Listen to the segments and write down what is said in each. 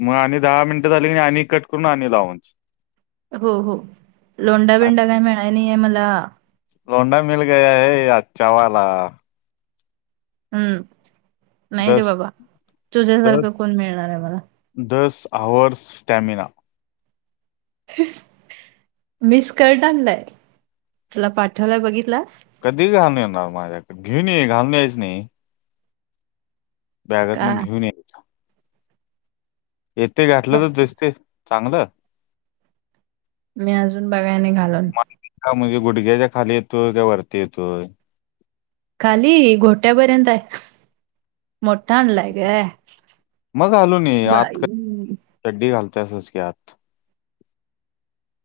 मग आणि दहा मिनिटं झाली की आणि कट करून आणि लावूनच हो, हो. लोंडा- बिंडा काय मिळाय नाही य मला. [unintelligible] हम्म, नाही रे दस बाबा. दस तुझ्यासारखं कोण? मिळणारय मला. दस आवर्स स्टॅमिना. [unintelligible] तुला पाठवलाय बघितलास? कधी घालून येणार माझ्याकडे. घेऊन ये, घालून यायच नाही. का बॅगातन, घेऊन ये. येथे घातलं तर, ओके. दिसते चांगलं. मी अजून, बघाय नाही घालून. हा म्हणजे, गुडघ्याच्या खाली येतोय का? वरती येतोय. खाली घोट्या पर्यंताय. मोठा आणलाय गं. मग घालूून ये. आत काय बाई! चड्डी घालतेसच की, आत.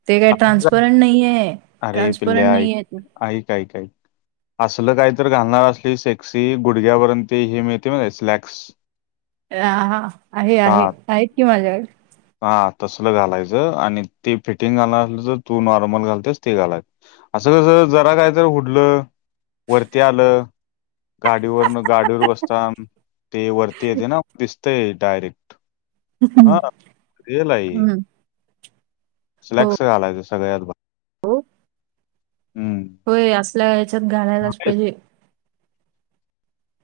ते काय ट्रान्सपरंट नाही आहे. अरे पिल्ल्या आइक ऐक ऐक ऐक. असल काही तर घालणार असली सेक्सी गुडघ्यापर्यंत हे मिळते माहिती स्लॅक्स ह हा आहे हा आहे आहेत की माझ्याकडे. हा तसलं घालायचं आणि ते फिटिंग घालनार असलीस तर तू नॉर्मल घालतेस ते घालाय असं कस जरा कायत उडलं वरती आलं गाडीवरन गाडीवर बसता ते वरती येते ना दिसतय डायरेक्ट हं. हा रियल आहे. हं. हो, स्लॅक्स घालायच सगळ्यात भा हो. हम्म. होय असल्या ह्याच्यात घालायलाच झालीस? पाहिजे.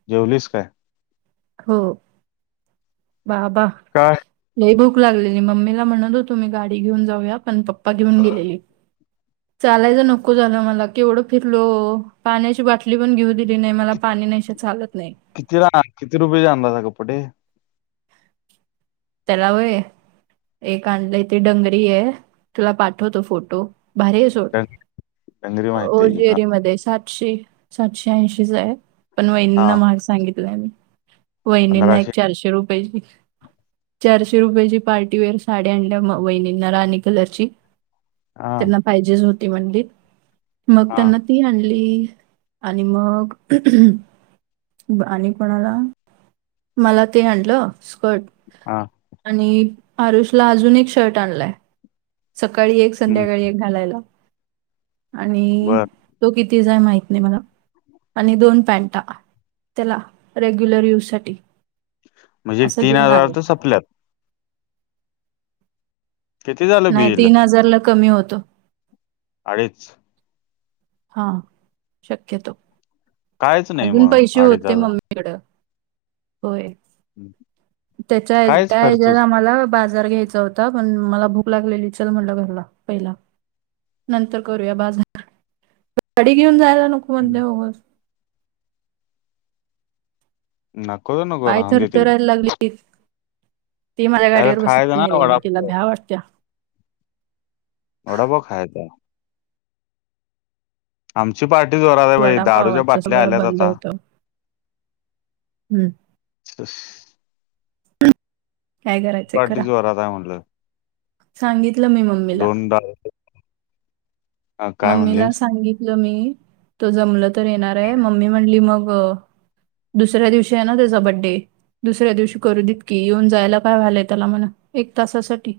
जेवलीच काय? हो बाबा. काय. लय भूक लागलेली मम्मीला म्हणत होतो मी गाडी घेऊन जाऊया पण पप्पा घेऊन गेले. चालायचं नको झालं मला केवढं फिरलो पाण्याची बाटली पण घेऊ- नाही मला पाणी नाही चालत नाही. किती जन किती रुपये चा आणला कपडे? तेला होय. एक आणलं त डंगरी आहे तुला पाठवतो फोटो भारी अस डं- डंगरी माहिती आहे की हा होजीअरीमध्ये. सातशे सातशे ऐंशीच आहे पण हा वहिनींना महाग सांगितलाय मी- वहिणींना पंधराशे एक चारशे रुपयेची चारशे रुपयाची पार्टीवेअर साडी आणल्या म वहिणींना राणी कलरची हा त्यांना पाहिजेच होती म्हनली मग हा त्यांना ती आणली आणि मग आणि कोणाला मला ते आणलं स्कर्ट हा. आणि आरुष ला अजून एक शर्ट आणलाय. सकाळी एक हम्म संध्याकाळी एक घालायला आणि बर तो किती हाय माहित नाही मला. आणि दोन पेंटा त्याला रेग्युलर यूजसाठी म्हणजे असं तीन घेऊन हजार आलं तर संपल्यात. किती झालं नाही बिल? तीन हजारला कमी होतो. अडीच. हा शक्यतो कायच नाही अजून मग पैसे अडीच होते हजार मम्मी होय हम्म. तेच्या कायच एकट्या खर्चच हेच्यातआम्हाला- बर्गर घ्यायचा होता पण मला भूक लागलेली चल म्हटलं घरला पहिला. नंतर करूया बाजार गाडी घेऊन जायला नको मध्ये बगस ना कोत नको [unintelligible] पाय तिकडे थरथरायला लागली ती माझ्या काय तर गाडीवर बसत खायचं ना नाही रे तिला वडापाव भ्या वाटत्या. वडापाव खायाचा आहे. आमची पार्टी जोरात आहे बाई दारूच्या वडापावाचं बाटल्या सगळं आल्यात बंद आता. होतं हम्म. [unintelligible] काय करायचंय पार्टी करा जोरात हाय म्हटलं. सांगितलं मी मंग. दोनडा. [inaudible] मम्मीला सांगितलं मी तो जमलत तर येणार हाय मम्मी म्हणली मग, दुसऱ्या दिवशी आहे ना त्येचा बडे. दुसऱ्या दिवशी करू देत की, येऊन जायला काय व्हालंय त्याला मला, एक तासासाठी.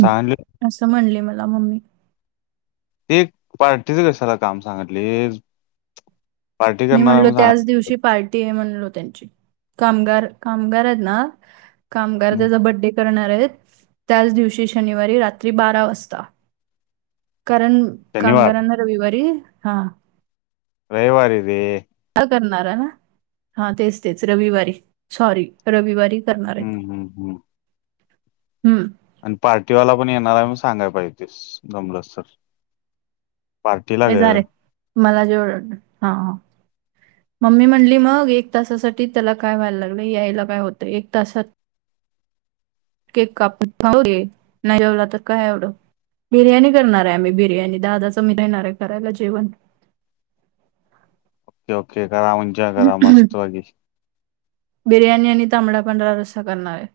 सांगली असं म्हणली मला मम्मी. ते, पार्टीच कशाला काम सांगितलीस. मी म्हणलो, त्याच दिवशी पार्टीय, म्हणलो. त्यांची. कामगार, कामगारयत ना. कामगार हम्म. त्याजा बर्थडे [unintelligible] करणारयत. त्याच दिवशी, शनिवारी रात्री बारा वाजता. कारण, शनिवार कामगारांना रविवारी, हा. रविवारी रे. करणार ना. हा तेच तेच रविवारी. सॉरी. रविवारी करणारयत. हम्म हम्म हम्म हम्म. आणि पार्टीवाला पण येणाराय, मनून सांगाय पाहिजे होतीस. जमलंस तर. पार्टीला ये, ग जा रे. मला जेव हा मम्मी म्हणली मग, एक तासासाठी त्याला काय व्हायला लागलं. यायला काय होतंय, एक तासात. केक कापून [unintelligible] नाय जेवला तर काय एवढं. बिर्याणी करणार आहे आम्ही बिर्याणी दादाचं मी राहिणार आहे करायला जेवण ओ ओके करा म्हण बिर्याणी आणि तांबडा पंढरा रस्सा करणार आहे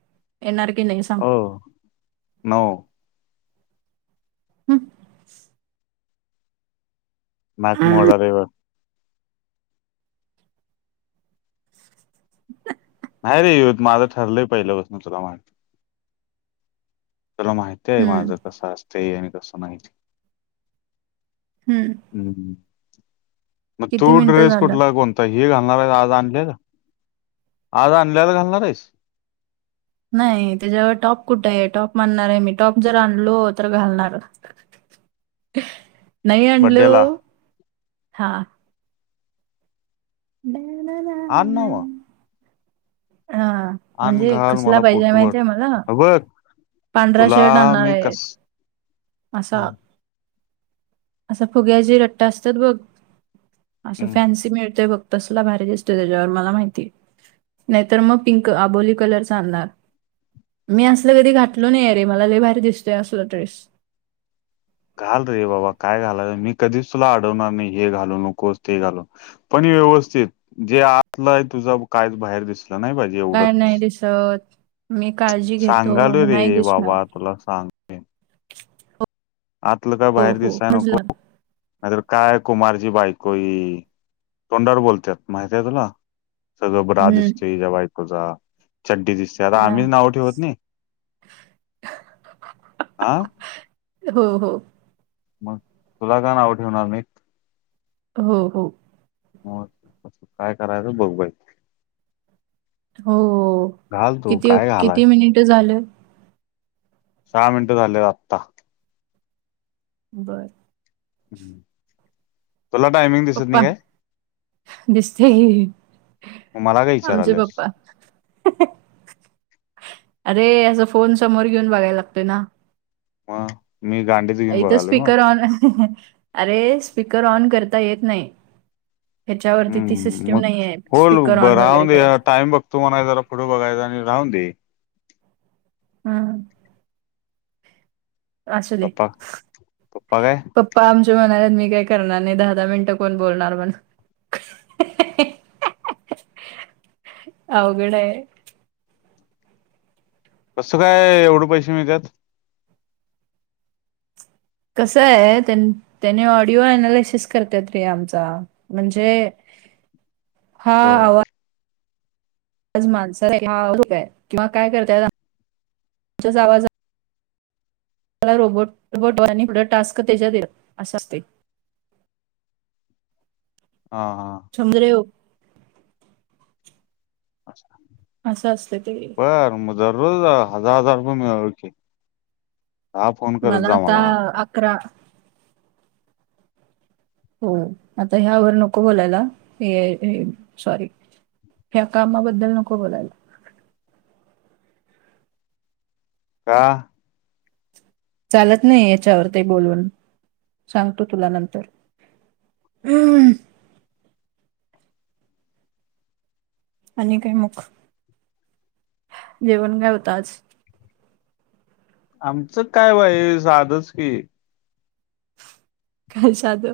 एणार की नाही सांग अ न हम् नाक मोडरव नाही रे यत माझं ठरलंय पहिलंसून तुला माहि चला माहिती आहे हं, माझं कसं असतय आणि कसं माहिती हम्म हम्म म तू मिनिटं ड्रेस झालं कोटलाकवत तर हे घालणार आहे आज आणल्याला आज आणल्याला घालणार आहेस नाही त्याच्यावर टॉप कुठे आहे टॉप मानणार आहे मी टॉप जर आणलो तर घालणार नाही अंडलो बड्डेला हा ना आ ना, ना. नव हा आण म्हणजे घाल कसला मला पाहिजे पोटभर माहितीय मला बघ पांढरा तुला शर्ट आणणार मी आहे कस असा हम्म असं फुग्या ज रट्टा असतात बघ असं हम्म. फॅन्सी मिळतोय बघ तसला भारी दिसत त्याच्यावर मला माहिती नाहीतर मग पिंक आबोली कलर चालणार मी असलं कधी घातलो नाही अ रे मला कारी भारी दिसतोय असला ड्रेस घाल रे बाबा काय घाला मी कधीच तुला अडवणार नाही हे घालू नकोस ते घालून पण व्यवस्थित जे आतलंय तुझं कायच बाहेर दिसलं नाही बाहिजे काय नाही दिसत मी काळजी घेतो सांगालोय नाही रे दिसणार बाबा तुला सांग आतलं का हो बाहेर हो दिससाय न समजलं. खूप नाहीतर काय कुमारचीी बायकोई तोंडार बोलतात माहतीय तुला सज बरा हम्म, दिसतय जेव्हा ऐकोचा चड्डी दिसते त्या आत आम्हीच नाही नाव ठेवत नाही हं हो हो मग तुला का नाव ठेवणार मी हो हो हो काय करायचं बघवायच हो घाल तू किती काय घालाय किती मिनिट झालं सहा मिनटं झालेत आत्ता बरं तुला टायमिंग दिसत नाही पप्पा काय दिसते मग मला काय आमचे विचाराल्यास पप्पा अरे असं फोन समोर घेऊन बघायला लागतोय ना मग मी गांडीच घेऊन इथं बघालोय मग स्पीकर ऑन अरे स्पीकर ऑन करता येत नाही ह्याच्यावरती ती हम्म सिस्टीम म नाही आहे होल स्पीकर ऑन वगैरे बरव करायचं टाईम बघ तुम्हाला जरा फोटो बघायचा आणि राहून दे हा असुदे पप्पा पप्पा काय प प आमच्या म्हणाले मी काय करणार नाही दहा दहा मिनिटं कोण बोलणार म्हण अवघड आहे कसं काय एवढं पैसे मिळत कसं आहे त्याने ऑडिओ अनालिसिस करतेत रे आमचा म्हणजे हा बर आवाज किंवा काय करताय आवा [unintelligible] ला रोबोट रबट आणिढ टास्क त्याच्यात येत असं असते [unintelligible] हा हा सुंदरे [unintelligible] अच्छा असं असते ते रे ब मग दररोज हजार हजार रुपये मिळत ओके हा फोन करत जा मला करा हो आता ह्यावर नको बोलायला सॉरी ह्या कामाबद्दल नको बोलायला का चालत नाही याच्यावर ते बोलून सांगतो तुला नंतर अं [unintelligible] आणि काय मग जेवण काय होत आज आमचं काय बाई साधच की काय साध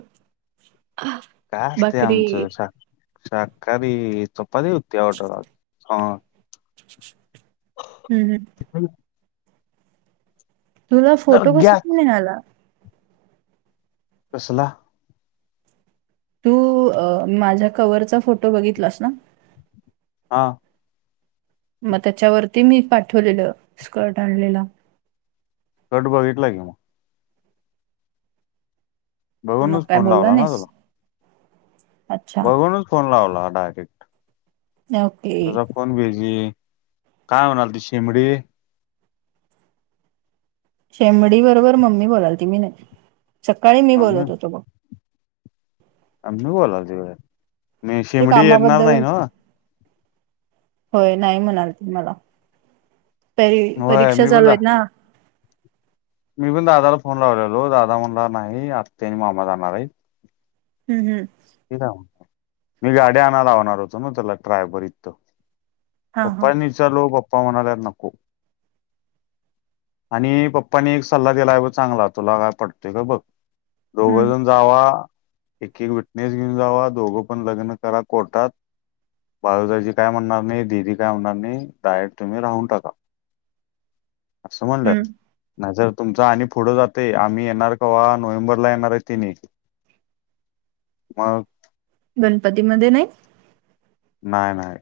काय असतय आमचं शाकाहारी चपाती होती ऑर्डर ह हम्म हम् ह तुला तर फोटो कस घ्या निघाला कसला तू माझ्या कवरचा फोटो बघितलास ना हा मग त्याच्यावरती मी पाठवलेलं स्कर्ट आणलेलं स्कर्ट बघितलाय की मग मग बघूनच काय फोन बोललं लावला ना नाहीस तुला अच्छा बघूनच फोन लावला डायरेक्ट न [unintelligible] तुझा फोन बिझी काय म्हणाल ती शेंबडे शेमडी बरोबर मम्मी बोलालती मी नाही सकाळी मी मम्मी बोलत होतो बघ मम्मी बोलालती व्हय मग ते शेंबडी येणार कामाबद्दल नाही ना होय नाही म्हणालती मला परी होय परीक्षा मी पण चालूयत ना मी पण दादाला फोन लावलेलो दादा म्हणला नाही आत्ते आणि मामा जाणार आहे हम्म हम्म मग मी गाडी्या आणायला लावणार होतो ना त्याला ट्रायबरत त हा हा पप्पांनी चालू पप्पा म्हणाल्यात नको आणि पप्पाने एक सल्ला दिला आहे बग चांगला तुला काय पटतोय का बघ दोघं हम्म, जण जावा एक एक विटनेस घेऊन जावा दोघं पण लग्न करा कोर्टात बाळूदाजी काय म्हणणार नाही दीदी काय म्हणणार नाही डायरेट तुम्ही राहून टाका असं हम्म. म्हणल्यात नाही जर तुमच आणि पुढं जातय आम्ही येणार का्हा नोव्हेंबरला येणार आहे तिन ु मग गणपतीमध्ये नाही नाही नाही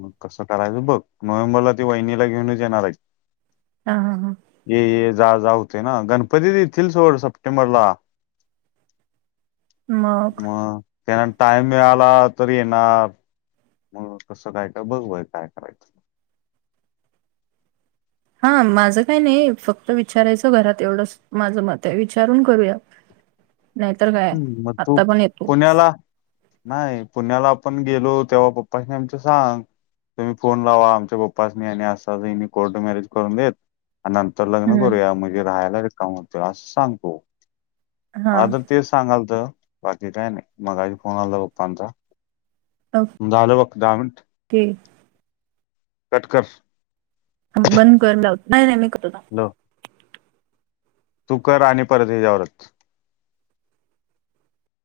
मग कसं करायचं बघ नोव्हेंबरला ती वहिनीला घेऊनच येणार आहे हा हा हां ये ये जा जा होतय ना गणपती देतील सोड सप्टेंबरला मग त्यांना टाइम मिळाला तरी येणार मग कसं काय का बघ बाय काय करायचं हा माझं काही नाही फक्त विचारायचं घरात एवढं माझं मत आहे विचारून करूया नाहीतर काय हम्म मग तू आत्ता पण येतो पुण्याला नाही पुण्याला आपण गेलो तेव्हा पप्पा आमच सांग तुम्ही फोन लावा आमच्या बप्पासनी आणि असानी कोर्ट मॅरेज करून देत आणि नंतर लग्न हं. करूया म्हणजे राहायला र काम होत अस सांगतो मला हां, तर तेच सांगाल तर बाकी काय नाही मगा फोन आला पप्पांचा मु झाालंवक् दहा मिनट [inaudible] कटकर बंद करून लावत नाही नाही मी करत हो नऊ तू कर आणि परत हेच्यावरत